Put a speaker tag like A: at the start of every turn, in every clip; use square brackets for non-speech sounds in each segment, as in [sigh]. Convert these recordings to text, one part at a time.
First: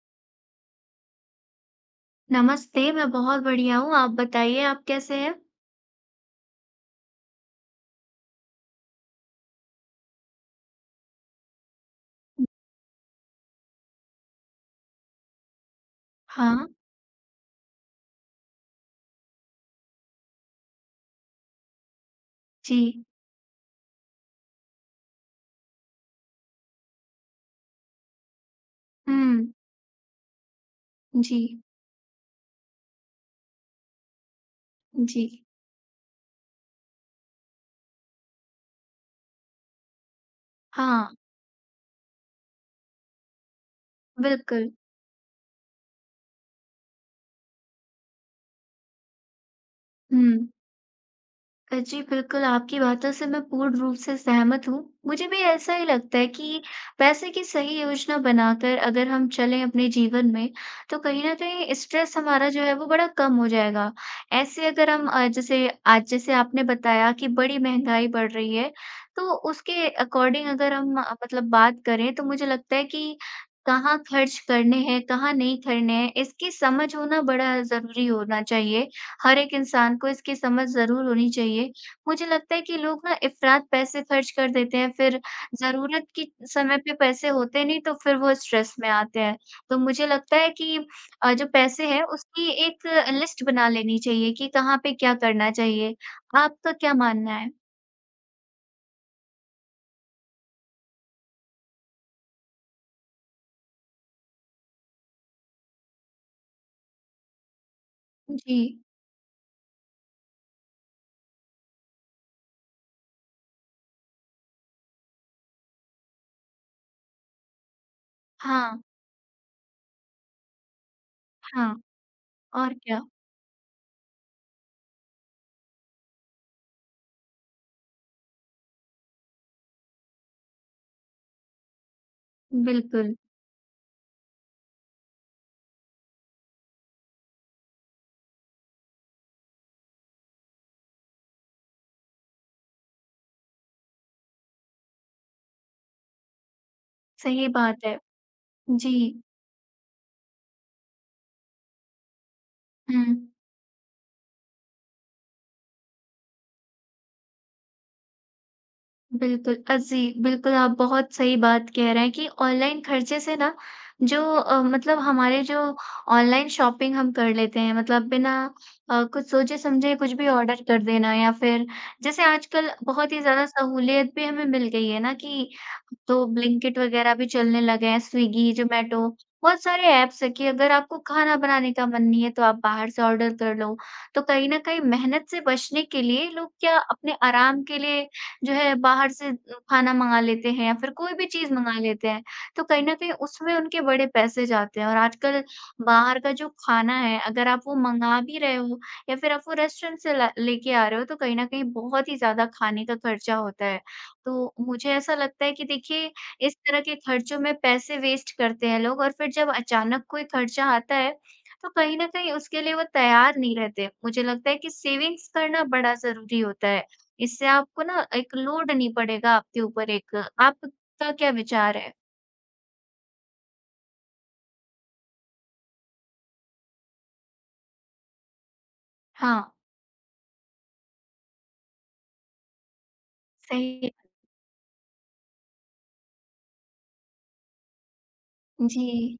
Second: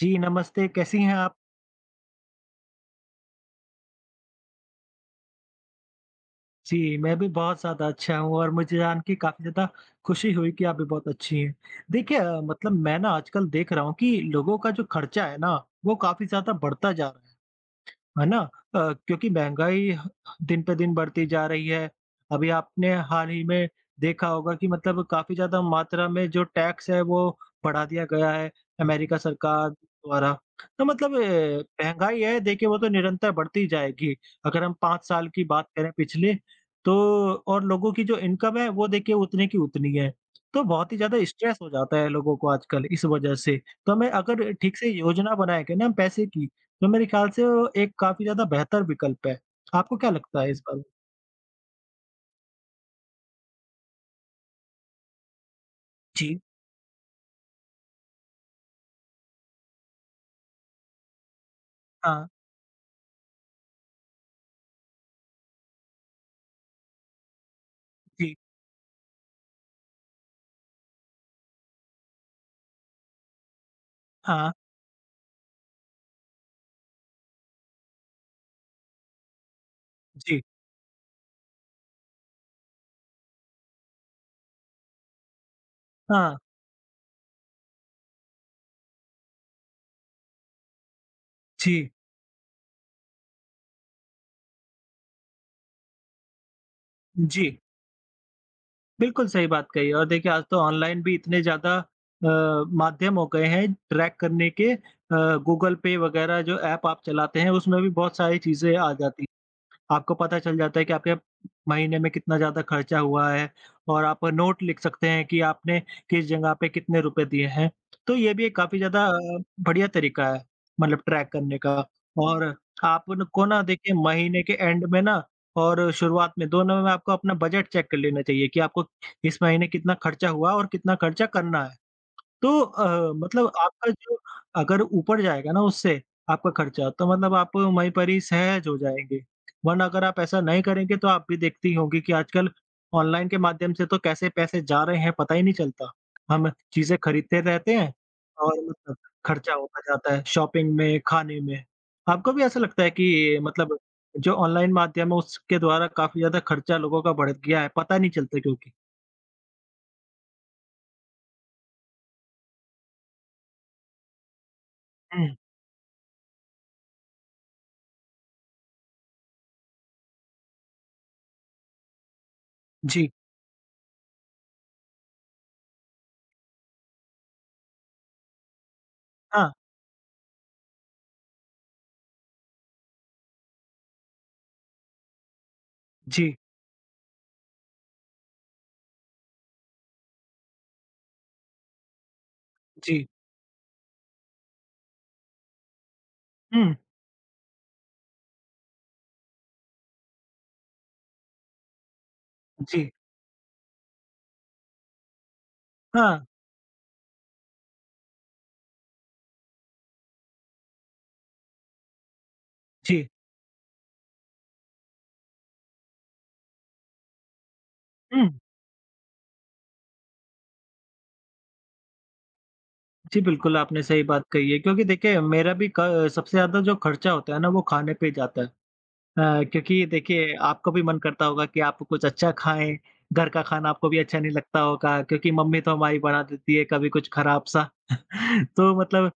A: जी, नमस्ते, कैसी हैं आप?
B: नमस्ते, मैं बहुत बढ़िया हूँ। आप बताइए आप कैसे हैं?
A: जी, मैं भी बहुत ज़्यादा अच्छा हूँ और मुझे जान के काफ़ी ज़्यादा खुशी हुई कि आप भी बहुत अच्छी हैं। देखिए मतलब मैं ना आजकल देख रहा हूँ कि लोगों का जो खर्चा है ना, वो काफ़ी ज़्यादा
B: हाँ,
A: बढ़ता जा रहा है। है ना? अ, क्योंकि महँगाई दिन पे दिन बढ़ती जा रही है। अभी
B: जी।
A: आपने हाल ही में देखा होगा कि मतलब काफ़ी ज़्यादा मात्रा में जो टैक्स है वो बढ़ा दिया गया है, अमेरिका
B: हुँ,
A: सरकार द्वारा। तो मतलब
B: जी,
A: महँगाई है देखिए वो तो निरंतर बढ़ती ही जाएगी। अगर हम 5
B: जी।
A: साल की बात करें पिछले तो और लोगों की जो इनकम है वो देखिए उतनी की उतनी है। तो बहुत ही
B: हाँ,
A: ज़्यादा स्ट्रेस हो जाता है लोगों को आजकल इस वजह से। तो हमें अगर
B: बिल्कुल।
A: ठीक से योजना बनाए के ना पैसे की तो मेरे ख्याल से वो एक काफ़ी ज़्यादा बेहतर विकल्प है। आपको क्या लगता है
B: हुँ।
A: इस बारे में?
B: जी, बिल्कुल, आपकी बातों से मैं पूर्ण रूप से सहमत हूँ। मुझे भी ऐसा ही लगता है
A: जी,
B: कि पैसे की सही योजना बनाकर अगर हम चलें अपने जीवन में, तो कहीं न कहीं स्ट्रेस
A: हाँ,
B: हमारा जो है वो बड़ा कम हो जाएगा। ऐसे अगर हम जैसे आज जैसे आपने बताया कि बड़ी महँगाई बढ़
A: जी,
B: रही है, तो उसके अकॉर्डिंग अगर हम मतलब बात करें तो मुझे लगता है कि कहाँ खर्च
A: हाँ,
B: करने हैं, कहाँ नहीं करने हैं, इसकी समझ होना बड़ा ज़रूरी होना चाहिए। हर एक इंसान को इसकी
A: जी,
B: समझ ज़रूर होनी चाहिए। मुझे लगता है कि लोग ना इफ़रात पैसे खर्च कर देते हैं, फिर ज़रूरत के
A: हाँ,
B: समय पे पैसे होते नहीं तो फिर वो स्ट्रेस में आते हैं। तो मुझे लगता है कि जो पैसे
A: जी,
B: हैं उसकी एक लिस्ट बना लेनी चाहिए कि कहाँ पे क्या करना चाहिए। आपका क्या मानना
A: जी।
B: है?
A: बिल्कुल सही बात कही और देखिए आज तो ऑनलाइन भी इतने ज़्यादा माध्यम हो गए हैं ट्रैक करने के गूगल पे वगैरह जो ऐप आप चलाते हैं उसमें भी बहुत सारी
B: जी।
A: चीज़ें आ जाती आपको पता चल जाता है कि आपके महीने में कितना ज़्यादा खर्चा हुआ है और आप नोट लिख सकते हैं कि आपने किस जगह पे कितने रुपए दिए हैं। तो ये भी एक काफ़ी
B: हाँ,
A: ज़्यादा बढ़िया तरीका है मतलब ट्रैक करने
B: हाँ।
A: का और
B: और क्या?
A: आप न को ना देखिए महीने के एंड में ना और शुरुआत में दोनों में आपको अपना बजट चेक कर लेना चाहिए कि आपको इस महीने कितना खर्चा हुआ और कितना खर्चा करना है। तो
B: बिल्कुल,
A: मतलब आपका जो अगर ऊपर जाएगा ना उससे आपका खर्चा तो मतलब आप वहीं पर ही सहज हो जाएँगे। वरना अगर आप ऐसा नहीं करेंगे तो आप भी देखती होंगी कि आजकल ऑनलाइन के माध्यम से तो कैसे पैसे जा रहे हैं पता ही नहीं चलता। हम चीज़ें खरीदते
B: सही
A: रहते
B: बात
A: हैं
B: है।
A: और
B: जी।
A: मतलब खर्चा होता जाता है शॉपिंग में, खाने में। आपको भी ऐसा लगता है
B: हुँ।
A: कि मतलब जो ऑनलाइन माध्यम है उसके द्वारा काफ़ी ज़्यादा खर्चा लोगों का बढ़ गया है, पता नहीं चलता क्योंकि?
B: बिल्कुल जी, बिल्कुल आप बहुत सही बात कह रहे हैं कि ऑनलाइन खर्चे से ना जो मतलब
A: हुँ,
B: हमारे जो ऑनलाइन शॉपिंग हम कर लेते हैं मतलब बिना कुछ सोचे-समझे कुछ भी ऑर्डर कर देना या फिर जैसे आजकल
A: जी।
B: बहुत ही ज़्यादा सहूलियत भी हमें मिल गई है ना कि तो ब्लिंकिट वगैरह भी चलने लगे हैं, स्विगी, ज़ोमैटो
A: हाँ,
B: बहुत सारे ऐप्स हैं कि अगर आपको खाना बनाने का मन नहीं है तो आप बाहर से ऑर्डर कर लो। तो कहीं न कहीं मेहनत से बचने के लिए
A: जी,
B: लोग क्या अपने आराम के लिए जो है बाहर से खाना मँगा लेते हैं या फिर कोई भी चीज़ मँगा लेते हैं। तो कहीं न
A: जी।
B: कहीं उसमें उनके बड़े पैसे जाते हैं और आजकल बाहर का जो
A: हुँ,
B: खाना है अगर आप वो मँगा भी रहे हो या फिर आप वो रेस्टोरेंट से ला लेके आ रहे हो तो कहीं न कहीं बहुत ही ज़्यादा खाने
A: जी।
B: का खर्चा होता है। तो मुझे ऐसा लगता है कि देखिए
A: हाँ,
B: इस तरह के खर्चों में पैसे वेस्ट करते हैं लोग और फिर जब अचानक कोई खर्चा आता है तो कहीं न कहीं उसके लिए वो
A: जी।
B: तैयार नहीं रहते। मुझे लगता है कि सेविंग्स करना बड़ा ज़रूरी होता है। इससे आपको ना
A: हुँ।
B: एक लोड नहीं पड़ेगा आपके ऊपर एक आपका क्या विचार है?
A: जी, बिल्कुल आपने सही बात कही है क्योंकि देखिए मेरा भी क सबसे ज़्यादा जो खर्चा होता है ना वो खाने पे ही जाता है।
B: हाँ,
A: क्योंकि देखिए आपको भी मन करता होगा कि आप कुछ अच्छा खाएँ, घर का खाना आपको
B: सही
A: भी अच्छा नहीं लगता होगा क्योंकि मम्मी तो हमारी बना देती है कभी कुछ खराब-सा। [laughs] तो मतलब
B: जी,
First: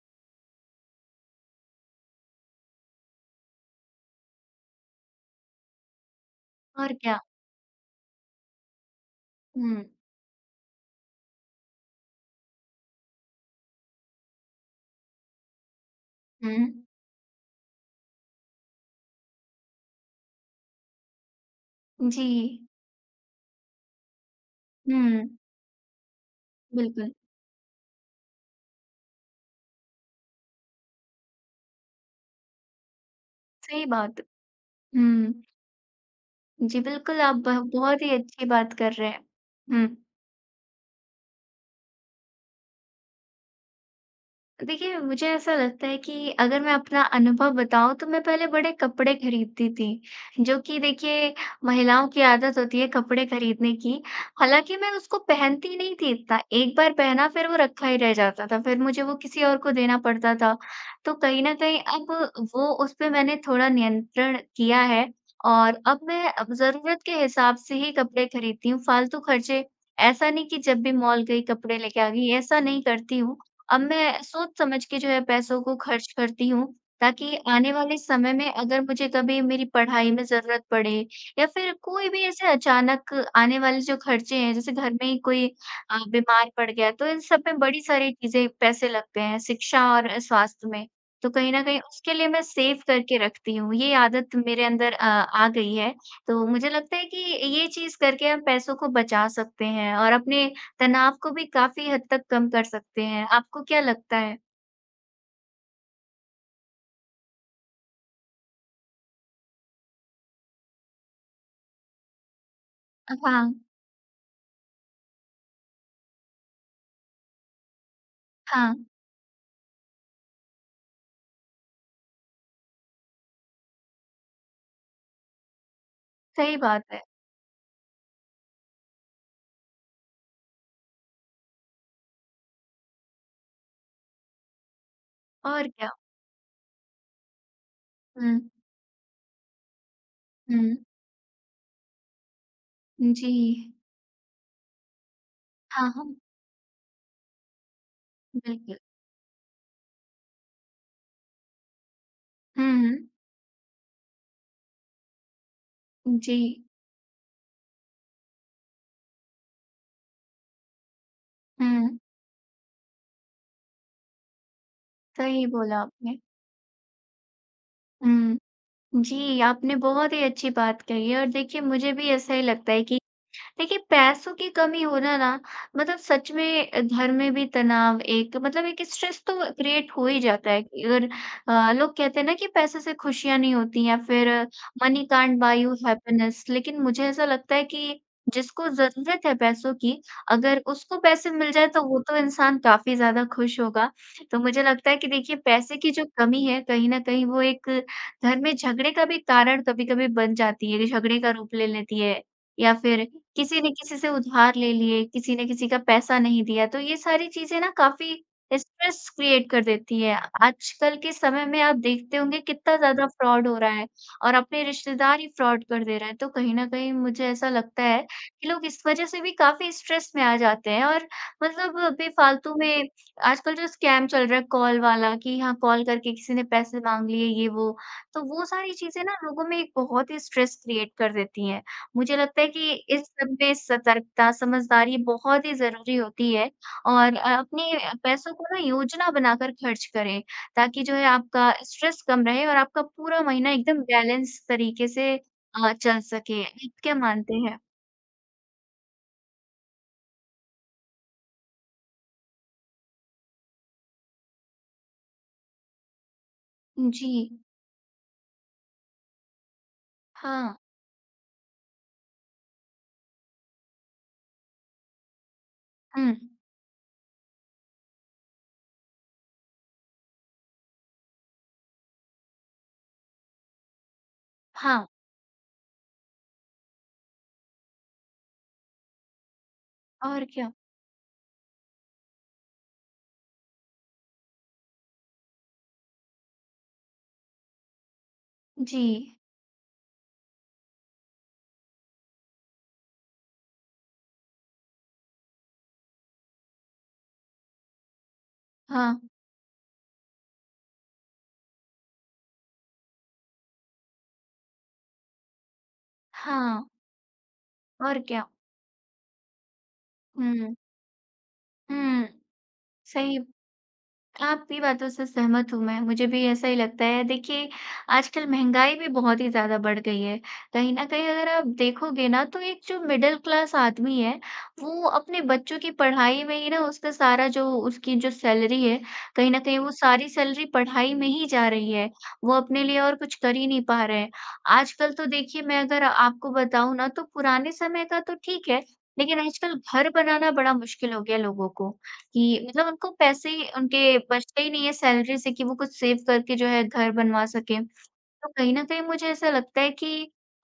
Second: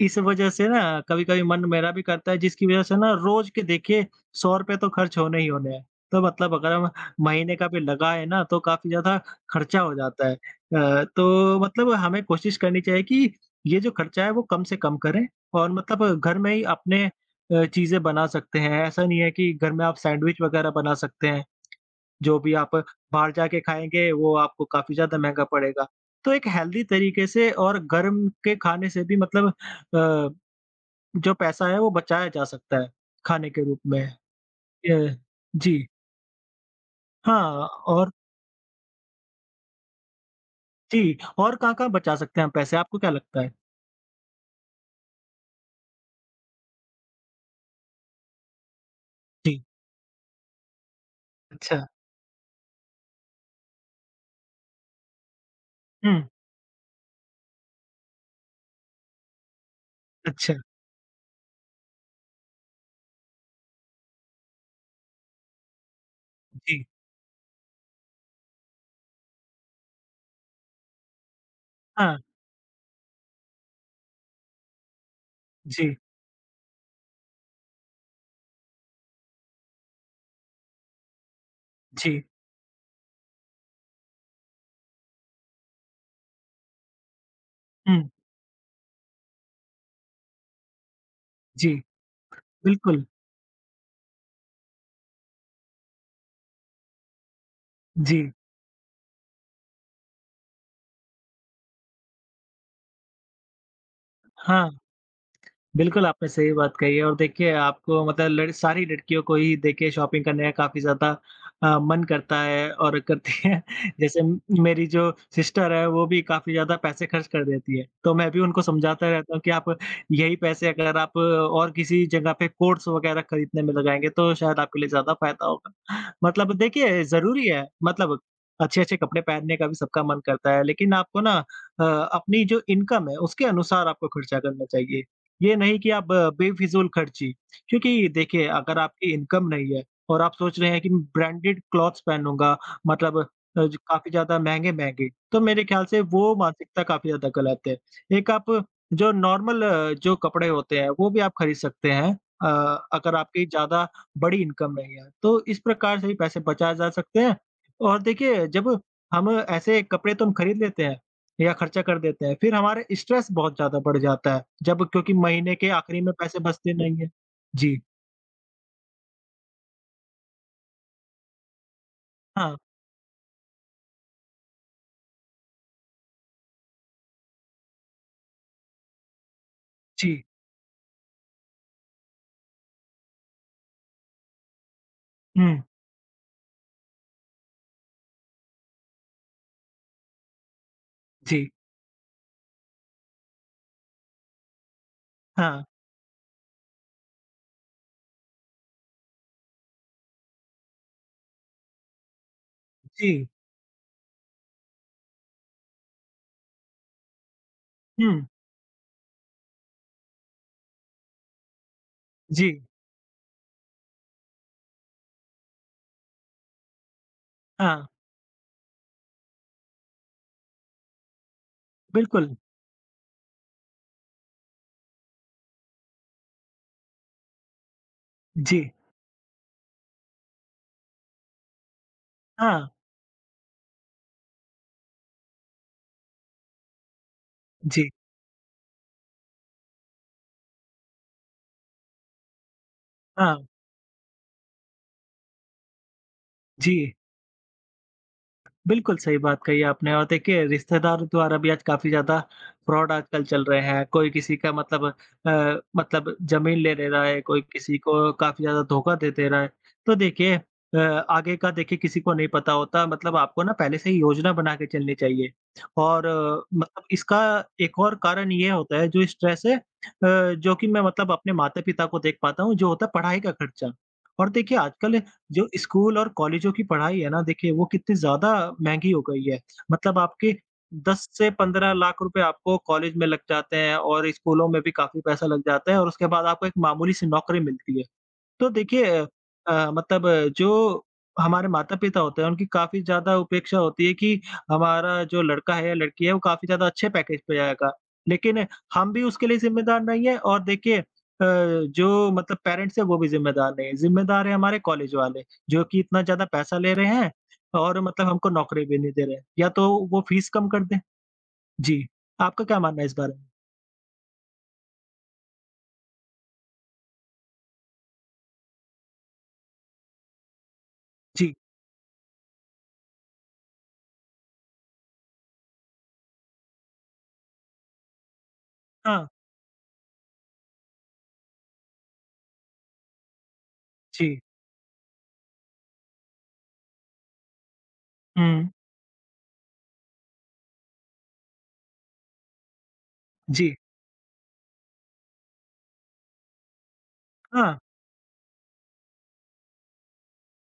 A: इस वजह से ना कभी-कभी मन मेरा भी करता है जिसकी वजह से ना रोज के देखिए ₹100 तो खर्च होने ही होने हैं। तो मतलब अगर हम
B: और क्या?
A: महीने का भी लगाएँ ना तो काफ़ी ज़्यादा खर्चा
B: हुँ,
A: हो जाता है। तो मतलब हमें कोशिश करनी चाहिए कि ये जो खर्चा है वो कम से कम करें और मतलब घर में
B: हुँ,
A: ही अपने चीज़ें बना सकते हैं। ऐसा नहीं है कि घर में आप सैंडविच वगैरह बना सकते हैं,
B: जी,
A: जो भी आप बाहर जाके खाएँगे वो आपको काफ़ी ज़्यादा
B: हुँ,
A: महँगा पड़ेगा। तो एक हेल्दी
B: बिल्कुल,
A: तरीके से और गर्म के खाने से भी मतलब अ, जो पैसा है वो बचाया जा सकता है, खाने के रूप
B: सही
A: में।
B: बात।
A: ये
B: हुँ,
A: जी,
B: जी, बिल्कुल आप ब
A: हाँ
B: बहुत ही
A: और
B: अच्छी बात कर रहे हैं। हुँ।
A: जी, और कहाँ-कहाँ बचा सकते हैं हम पैसे, आपको क्या लगता है?
B: देखिए, मुझे ऐसा लगता है कि अगर मैं अपना अनुभव बताऊँ तो मैं पहले बड़े कपड़े
A: जी,
B: खरीदती थी, जो कि देखिए
A: अच्छा,
B: महिलाओं की आदत होती है कपड़े खरीदने की। हालाँकि मैं उसको पहनती नहीं थी
A: हुँ,
B: इतना, एक बार पहना फिर वो रखा ही रह जाता था, फिर मुझे वो किसी और को देना पड़ता
A: अच्छा,
B: था। तो कहीं न कहीं अब वो उस पे मैंने थोड़ा नियंत्रण किया है और अब मैं अब
A: जी,
B: ज़रूरत के हिसाब से ही कपड़े खरीदती हूँ, फालतू खर्चे ऐसा नहीं कि जब भी मॉल गई कपड़े लेके आ
A: हाँ,
B: गई, ऐसा नहीं करती हूँ। अब मैं सोच समझ के जो है पैसों को
A: जी,
B: खर्च करती हूँ, ताकि आने वाले समय में अगर मुझे कभी मेरी पढ़ाई में ज़रूरत पड़े या फिर कोई भी
A: जी,
B: ऐसे अचानक आने वाले जो खर्चे हैं, जैसे घर में ही कोई बीमार पड़ गया, तो इन सब में बड़ी
A: हुँ,
B: सारी चीज़ें पैसे लगते हैं, शिक्षा और स्वास्थ्य में। तो कहीं न
A: जी,
B: कहीं उसके लिए मैं सेव
A: बिल्कुल,
B: करके रखती हूँ, ये आदत मेरे अंदर आ गई है। तो मुझे लगता है कि ये चीज़ करके
A: जी,
B: हम पैसों को बचा सकते हैं और अपने तनाव को भी काफ़ी हद तक कम कर सकते हैं, आपको क्या लगता है?
A: हाँ। बिल्कुल, आपने सही बात कही है और देखिए आपको मतलब लड़ सारी लड़कियों को ही देखिए शॉपिंग करने का काफ़ी ज़्यादा मन करता है और करती
B: हाँ,
A: हैं। [laughs] जैसे मेरी जो सिस्टर है वो भी काफ़ी ज़्यादा पैसे खर्च कर देती है। तो मैं भी उनको
B: हाँ,
A: समझाता रहता हूँ कि आप यही पैसे अगर आप और किसी जगह पे कोट्स वग़ैरह खरीदने में लगाएँगे तो शायद आपके लिए ज़्यादा फ़ायदा होगा। [laughs] मतलब
B: सही बात है,
A: देखिए ज़रूरी है मतलब अच्छे-अच्छे कपड़े पहनने का भी सबका मन करता है लेकिन आपको ना अपनी जो इनकम है उसके अनुसार आपको खर्चा करना चाहिए। ये
B: और
A: नहीं
B: क्या।
A: कि आप बेफिज़ूल खर्ची, क्योंकि
B: हुँ,
A: देखिए अगर आपकी इनकम नहीं है और आप सोच रहे
B: हुँ,
A: हैं कि ब्रांडेड क्लॉथ्स पहनूँगा मतलब
B: जी,
A: अ, ज काफ़ी ज़्यादा महँगे-महँगे, तो मेरे ख़्याल
B: हाँ,
A: से
B: हाँ,
A: वो मानसिकता काफ़ी ज़्यादा गलत है। एक आप
B: बिल्कुल।
A: जो नॉर्मल जो कपड़े होते हैं वो भी आप खरीद सकते हैं अ,
B: हुँ,
A: अगर आपकी ज़्यादा बड़ी इनकम नहीं है, तो इस प्रकार से भी
B: जी,
A: पैसे बचाए जा सकते हैं। और देखिए जब हम ऐसे कपड़े तो हम खरीद लेते हैं या खर्चा कर
B: हुँ,
A: देते हैं। फिर हमारे स्ट्रेस बहुत ज़्यादा बढ़ जाता है, जब क्योंकि
B: सही
A: महीने के
B: बोला
A: आखिरी में
B: आपने।
A: पैसे बचते नहीं हैं। जी,
B: हुँ, जी, आपने बहुत ही अच्छी बात कही है और देखिए मुझे भी ऐसा ही
A: हाँ,
B: लगता है कि देखिए पैसों की कमी होना ना मतलब सच में घर में भी तनाव एक मतलब एक स्ट्रेस तो क्रिएट हो ही
A: जी,
B: जाता है कि अगर लोग कहते हैं ना कि पैसे से खुशियां नहीं होती या फिर money can't buy
A: hmm,
B: you happiness लेकिन मुझे ऐसा लगता है कि जिसको जरूरत है पैसों की अगर उसको पैसे
A: जी,
B: मिल जाए तो वो तो इंसान काफी ज्यादा खुश होगा तो मुझे लगता है कि देखिए
A: हाँ,
B: पैसे की जो कमी है कहीं ना कहीं वो एक घर में झगड़े का भी कारण कभी कभी बन जाती है झगड़े का रूप ले लेती है या फिर
A: जी,
B: किसी ने किसी से उधार ले लिए, किसी ने किसी का पैसा नहीं दिया, तो ये सारी चीज़ें ना काफ़ी
A: हुँ,
B: स्ट्रेस क्रिएट कर देती है। आजकल के समय में आप देखते होंगे
A: जी,
B: कितना ज़्यादा फ्रॉड हो रहा है और अपने रिश्तेदार ही फ्रॉड कर दे रहे हैं, तो कहीं न कहीं मुझे ऐसा लगता
A: हाँ,
B: है कि लोग इस वज़ह से भी काफ़ी स्ट्रेस में आ जाते हैं और मतलब
A: बिल्कुल,
B: बेफ़ालतू में आजकल जो स्कैम चल रहा है कॉल वाला कि हाँ, कॉल करके किसी ने पैसे माँग लिए ये वो, तो वो
A: जी,
B: सारी चीज़ें ना लोगों में एक बहुत ही स्ट्रेस क्रिएट कर देती हैं। मुझे लगता है
A: हाँ,
B: कि इस सब में सतर्कता, समझदारी बहुत ही ज़रूरी होती है और अपने
A: जी,
B: पैसों को ना योजना बनाकर खर्च करें, ताकि जो है आपका स्ट्रेस कम रहे और आपका पूरा
A: हाँ,
B: महीना एकदम बैलेंस तरीके से चल सके। आप
A: जी।
B: क्या मानते हैं?
A: बिल्कुल, सही बात कही आपने और देखिए रिश्तेदारों द्वारा भी आज काफ़ी ज़्यादा फ्रॉड आजकल चल रहे हैं। कोई किसी का मतलब मतलब ज़मीन ले ले रहा
B: जी।
A: है, कोई किसी को काफ़ी ज़्यादा धोखा दे दे रहा है। तो देखिए
B: हाँ।
A: आगे का देखिए किसी को नहीं पता होता मतलब आपको ना पहले से ही योजना बना के चलनी चाहिए।
B: हुँ।
A: और मतलब इसका एक और कारण ये होता है जो स्ट्रेस है जो कि मैं मतलब अपने माता-पिता को देख पाता हूँ, जो होता है पढ़ाई का खर्चा। और देखिए
B: हाँ,
A: आजकल जो स्कूल और कॉलेजों की पढ़ाई है ना देखिए वो कितनी ज़्यादा महँगी हो गई है। मतलब
B: और
A: आपके
B: क्या?
A: 10 से 15 लाख रुपए आपको कॉलेज में लग जाते हैं और स्कूलों में भी काफ़ी पैसा लग जाता है और उसके बाद आपको एक मामूली-सी नौकरी मिलती है। तो
B: जी।
A: देखिए मतलब जो हमारे माता-पिता होते हैं, उनकी काफ़ी ज़्यादा उपेक्षा होती है कि हमारा जो लड़का है या लड़की है, वो काफ़ी ज़्यादा अच्छे पैकेज पे जाएगा। लेकिन हम
B: हाँ,
A: भी उसके लिए ज़िम्मेदार नहीं है और देखिए जो मतलब पेरेंट्स हैं, वो भी ज़िम्मेदार नहीं है। ज़िम्मेदार है हमारे कॉलेज वाले, जो कि इतना ज़्यादा पैसा
B: हाँ,
A: ले रहे हैं और
B: और
A: मतलब
B: क्या?
A: हमको नौकरी भी नहीं दे रहे हैं, या तो वो फ़ीस कम
B: हुँ,
A: कर दें। जी,
B: हुँ,
A: आपका क्या मानना है इस बारे
B: सही
A: में?
B: आपकी बातों से सहमत हूँ मैं, मुझे भी ऐसा ही लगता है। देखिए, आजकल महँगाई भी बहुत ही ज़्यादा बढ़ गई है। कहीं न कहीं अगर
A: जी,
B: आप देखोगे ना, तो एक जो मिडल क्लास आदमी है, वो अपने बच्चों की पढ़ाई में ही ना उसका सारा जो उसकी जो सैलरी है,
A: हाँ,
B: कहीं न कहीं वो सारी सैलरी पढ़ाई में ही जा रही है। वो अपने लिए और कुछ कर ही नहीं पा रहे हैं।
A: जी,
B: आजकल तो देखिए, मैं अगर आपको बताऊँ ना, तो पुराने समय का तो
A: हुँ,
B: ठीक है, लेकिन आजकल घर बनाना बड़ा मुश्किल हो गया लोगों को। कि मतलब उनको पैसे
A: जी,
B: उनके बचते ही नहीं है सैलरी से कि वो कुछ सेव करके जो है घर बनवा
A: हाँ,
B: सकें। तो कहीं न कहीं मुझे ऐसा लगता है कि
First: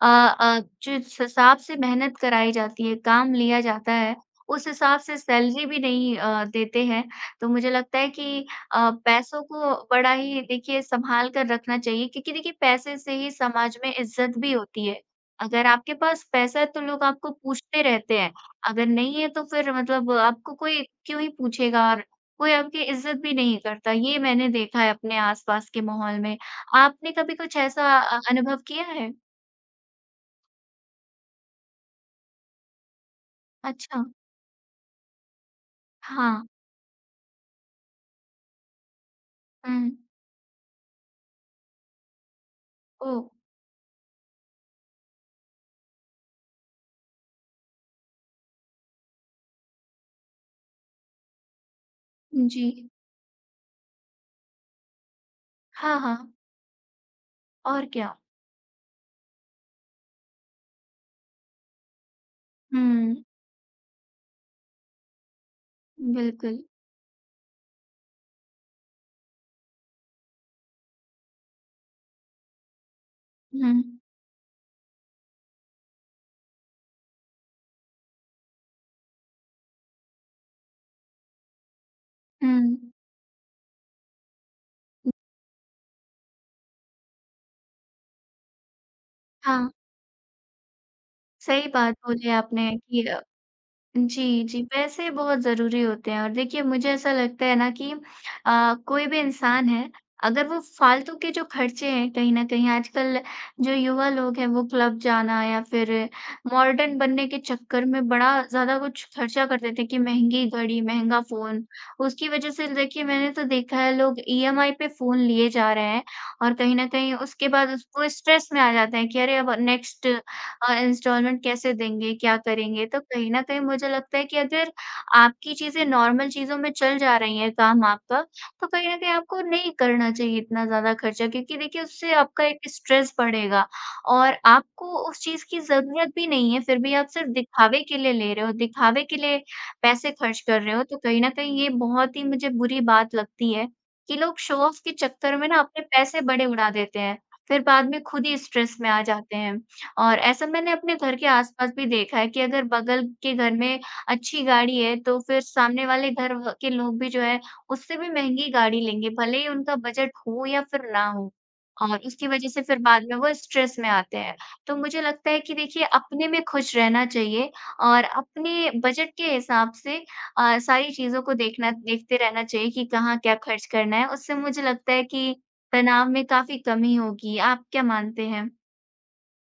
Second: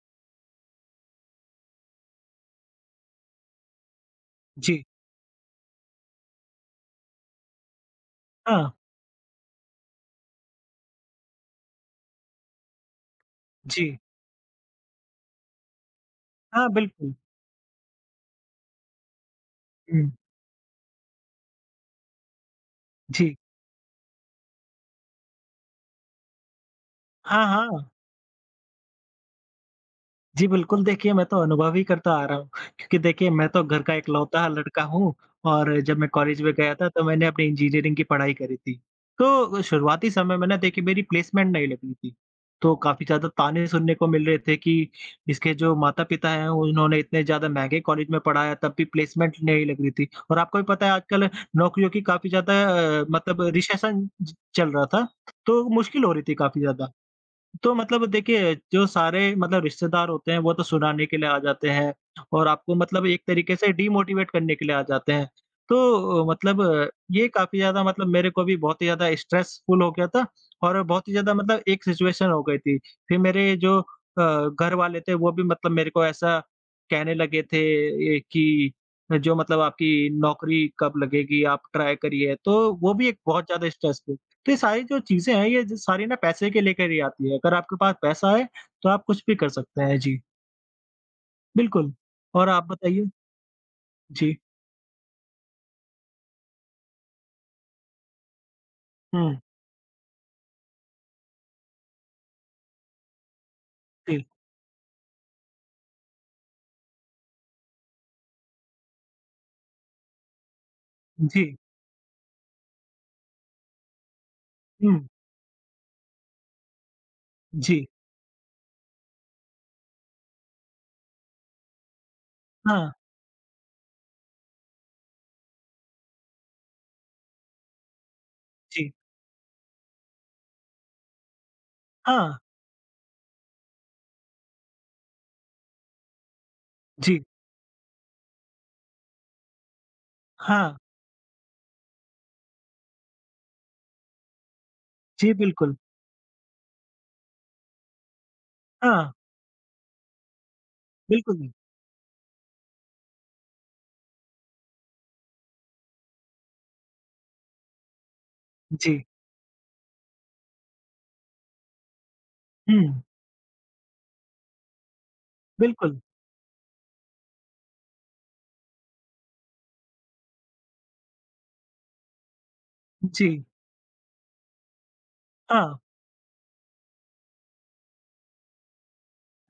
B: जिस हिसाब से मेहनत कराई जाती है, काम लिया जाता है, उस
A: जी,
B: हिसाब से सैलरी भी नहीं देते हैं। तो मुझे लगता है कि
A: हाँ,
B: पैसों को बड़ा ही देखिए सँभाल कर रखना चाहिए क्योंकि देखिए पैसे से ही समाज
A: जी।
B: में इज़्ज़त भी होती है। अगर आपके पास पैसा है
A: हाँ,
B: तो लोग
A: बिल्कुल।
B: आपको पूछते रहते हैं, अगर नहीं है तो फिर
A: हुँ,
B: मतलब आपको कोई क्यों ही पूछेगा और कोई आपकी इज़्ज़त भी
A: जी।
B: नहीं करता। ये मैंने देखा है अपने आस-पास के माहौल में। आपने कभी
A: हाँ,
B: कुछ
A: हाँ।
B: ऐसा अनुभव किया है?
A: जी, बिल्कुल देखिए मैं तो अनुभव ही करता आ रहा हूँ क्योंकि देखिए मैं तो घर का
B: अच्छा,
A: इकलौता लड़का हूँ और जब मैं कॉलेज
B: हाँ,
A: में गया था तो मैंने अपनी इंजीनियरिंग की पढ़ाई करी थी। तो
B: हुँ।
A: शुरुआती समय में ना देखिए मेरी प्लेसमेंट नहीं लगी थी। तो काफ़ी
B: ओह!
A: ज़्यादा ताने सुनने को मिल रहे थे कि इसके जो माता-पिता हैं उन्होंने इतने ज़्यादा महँगे कॉलेज में पढ़ाया तब भी प्लेसमेंट नहीं लग रही थी और आपको भी पता है आजकल नौकरियों की काफ़ी ज़्यादा
B: जी।
A: मतलब रिसेशन च चल रहा था, तो
B: हाँ,
A: मुश्किल हो रही
B: हाँ,
A: थी काफ़ी ज़्यादा। तो
B: और
A: मतलब
B: क्या?
A: देखिए, जो सारे मतलब रिश्तेदार होते हैं, वो तो सुनाने के लिए आ जाते हैं और आपको मतलब
B: हुँ,
A: एक तरीके से डीमोटिवेट करने के लिए आ जाते हैं। तो मतलब
B: बिल्कुल।
A: ये काफ़ी ज़्यादा मतलब मेरे को भी बहुत ही ज़्यादा स्ट्रेसफुल हो गया था और बहुत ही ज़्यादा मतलब एक सिचुएशन हो गई थी। फिर मेरे
B: हुँ,
A: जो घर वाले थे, वो भी मतलब मेरे को ऐसा कहने लगे थे ये कि जो मतलब आपकी नौकरी कब लगेगी, आप ट्राई करिए।
B: हुँ।
A: तो वो भी एक बहुत ज़्यादा स्ट्रेसफुल तो ये सारी जो चीज़ें हैं, ये ज सारी ना पैसे के लेकर ही आती है। अगर आपके पास पैसा है, तो आप कुछ भी कर
B: हाँ,
A: सकते हैं। जी,
B: सही
A: बिल्कुल।
B: बात बोली
A: और आप
B: आपने कि
A: बताइए? जी।
B: जी, जी, पैसे बहुत ज़रूरी होते हैं और देखिए मुझे ऐसा लगता है ना कि कोई भी
A: हुँ,
B: इंसान है, अगर वो फालतू के जो खर्चे हैं कहीं न कहीं आजकल जो युवा
A: जी,
B: लोग हैं वो क्लब जाना या फिर मॉडर्न बनने के चक्कर में बड़ा ज़्यादा कुछ खर्चा कर देते हैं कि महँगी घड़ी, महँगा
A: जी,
B: फ़ोन। उसकी वजह से देखिए मैंने तो देखा है लोग ईएमआई पे
A: हुँ,
B: फ़ोन लिए जा रहे हैं और कहीं न कहीं उसके बाद
A: जी,
B: उस वो स्ट्रेस में आ जाते हैं कि अरे अब नेक्स्ट इंस्टॉलमेंट कैसे देंगे, क्या करेंगे?
A: हाँ,
B: तो कहीं न कहीं मुझे लगता है कि अगर आपकी चीज़ें नॉर्मल चीज़ों में चल जा रही हैं, काम आपका, तो कहीं
A: जी,
B: न कहीं आपको नहीं करना चाहिए इतना ज़्यादा खर्चा क्योंकि देखिए उससे
A: हाँ,
B: आपका एक स्ट्रेस बढ़ेगा और आपको उस चीज़ की ज़रूरत भी नहीं है, फिर भी आप
A: जी,
B: सिर्फ़ दिखावे के लिए ले रहे हो, दिखावे के लिए पैसे खर्च कर
A: हाँ,
B: रहे हो, तो कहीं न कहीं ये बहुत ही मुझे बुरी बात लगती है कि लोग शो ऑफ के
A: जी,
B: चक्कर में ना
A: बिल्कुल,
B: अपने पैसे बड़े उड़ा देते हैं, फिर बाद में खुद ही स्ट्रेस में आ
A: हाँ,
B: जाते हैं। और ऐसा मैंने अपने घर के
A: बिल्कुल,
B: आसपास भी देखा है कि अगर बगल के घर में अच्छी गाड़ी है, तो फिर सामने वाले घर व के लोग भी जो है, उससे भी महँगी गाड़ी
A: जी,
B: लेंगे, भले ही उनका बजट हो या फिर ना हो। और उसकी वजह से फिर
A: हुँ,
B: बाद में वो स्ट्रेस में आते हैं। तो मुझे लगता है कि देखिए
A: बिल्कुल,
B: अपने में खुश रहना चाहिए और अपने बजट के हिसाब से सारी चीज़ों को देखना देखते रहना चाहिए कि कहाँ क्या
A: जी,
B: खर्च करना है। उससे मुझे लगता है कि
A: हाँ।
B: तनाव में काफ़ी कमी होगी। आप क्या मानते हैं?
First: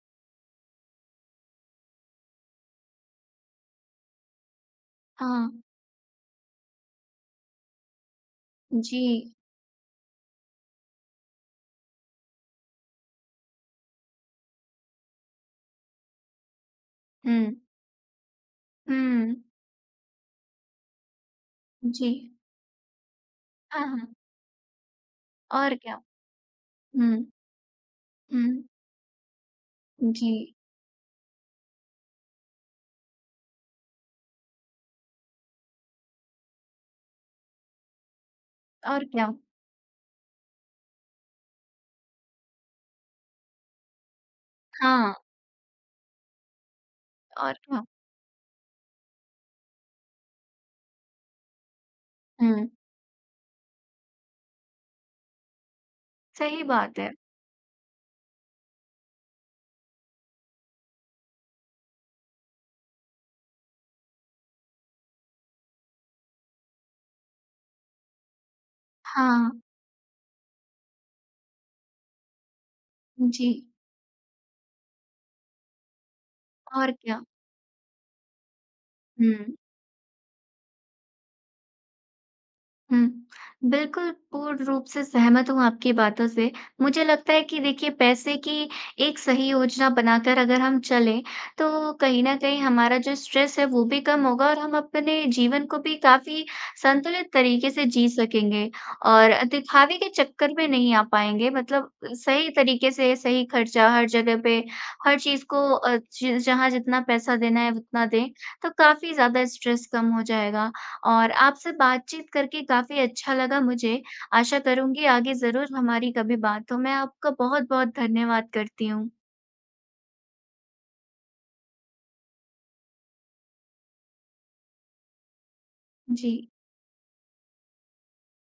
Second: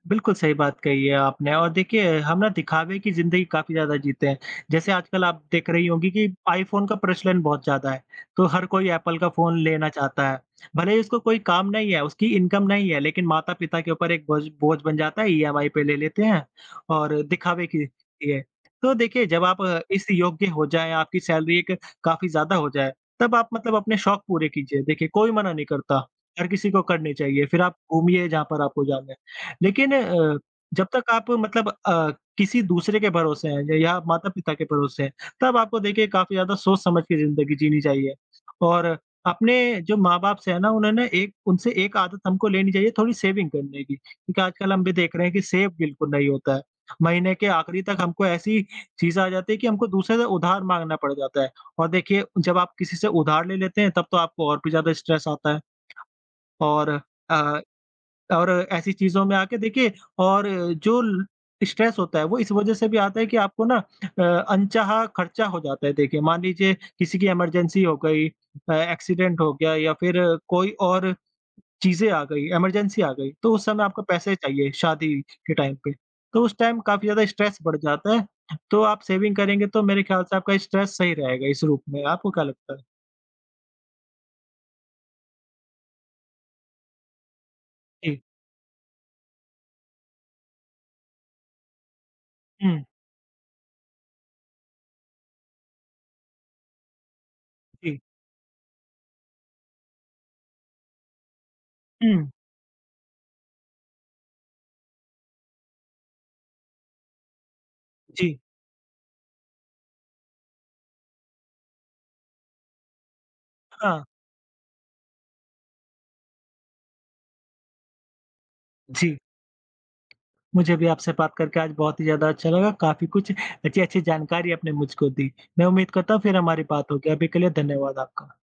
A: बिल्कुल सही बात कही है आपने और देखिए हम ना दिखावे की ज़िंदगी काफ़ी ज़्यादा जीते हैं। जैसे आजकल आप
B: हाँ।
A: देख रही होंगी कि आईफ़ोन का प्रचलन बहुत ज़्यादा है, तो हर कोई
B: जी।
A: एप्पल का फ़ोन लेना चाहता है। भले ही उसको कोई काम नहीं है, उसकी इनकम नहीं है लेकिन माता-पिता के ऊपर एक बोझ बोझ बन जाता है, ईएमआई पे ले लेते हैं और
B: हुँ,
A: दिखावे के लिए। तो देखिए
B: हुँ,
A: जब आप इस योग्य हो जाएँ, आपकी सैलरी एक
B: जी।
A: काफ़ी ज़्यादा हो जाए, तब आप मतलब
B: हाँ,
A: अपने
B: हाँ।
A: शौक पूरे कीजिए। देखिए कोई मना नहीं
B: और क्या?
A: करता, हर किसी को करनी
B: हुँ,
A: चाहिए, फिर आप घूमिए जहाँ
B: हुँ,
A: पर आपको जाना है। लेकिन
B: जी।
A: जब तक आप मतलब किसी दूसरे के भरोसे हैं या माता-पिता के भरोसे हैं, तब आपको देखिए काफ़ी ज़्यादा सोच-समझ के ज़िंदगी जीनी चाहिए। और
B: और क्या?
A: अपने जो माँ-बाप से है ना, उन्होंने एक उनसे एक आदत हमको लेनी चाहिए थोड़ी सेविंग करने की, क्योंकि आजकल हम भी
B: हाँ,
A: देख रहे हैं कि सेव बिल्कुल नहीं होता है। महीने के
B: और
A: आखिरी
B: क्या?
A: तक हमको ऐसी चीज़ आ जाती है कि हमको दूसरे से उधार माँगना पड़ जाता है। और देखिए जब
B: हुँ,
A: आप किसी से उधार ले लेते हैं, तब तो आपको और भी ज़्यादा स्ट्रेस आता है
B: सही
A: और
B: बात है।
A: अ और ऐसी चीज़ों में आके देखिए और जो ल स्ट्रेस होता है वो इस वज़ह से भी आता है कि आपको ना अनचाहा खर्चा हो जाता है। देखिए मान लीजिए किसी की इमरजेंसी हो गई एक्सीडेंट
B: हाँ,
A: हो गया या फिर कोई और चीज़ें आ गई, इमरजेंसी आ गई,
B: जी।
A: तो उस समय आपको पैसे चाहिए शादी के टाइम पे। तो उस टाइम
B: और
A: काफ़ी
B: क्या?
A: ज़्यादा स्ट्रेस बढ़ जाता है, तो आप सेविंग
B: हुँ।
A: करेंगे तो मेरे ख्याल से आपका स्ट्रेस सही रहेगा इस रूप में। आपको क्या लगता है?
B: हुँ। बिल्कुल, पूर्ण रूप से सहमत हूँ आपकी बातों से। मुझे लगता है कि देखिए
A: जी।
B: पैसे की एक सही योजना बनाकर अगर हम चलें, तो कहीं न कहीं
A: हुँ,
B: हमारा जो स्ट्रेस है वो भी कम होगा और हम अपने जीवन को भी काफ़ी संतुलित तरीके से
A: जी।
B: जी सकेंगे और दिखावे के चक्कर में नहीं आ पाएँगे। मतलब
A: हुँ,
B: सही तरीके से सही खर्चा हर जगह पे, हर चीज़ को ज जहाँ जितना पैसा देना है उतना दें,
A: जी।
B: तो काफ़ी ज़्यादा स्ट्रेस कम हो जाएगा। और आपसे बातचीत करके काफ़ी अच्छा लगा
A: हाँ,
B: मुझे। आशा करूँगी आगे ज़रूर हमारी कभी बात हो। मैं आपका बहुत-बहुत धन्यवाद करती हूँ।
A: जी। मुझे भी आपसे बात करके आज बहुत ही ज़्यादा अच्छा लगा। काफ़ी कुछ अच्छी-अच्छी जानकारी आपने मुझको दी। मैं उम्मीद करता हूँ
B: जी।
A: फिर हमारी बात होगी। अभी के लिए धन्यवाद आपका।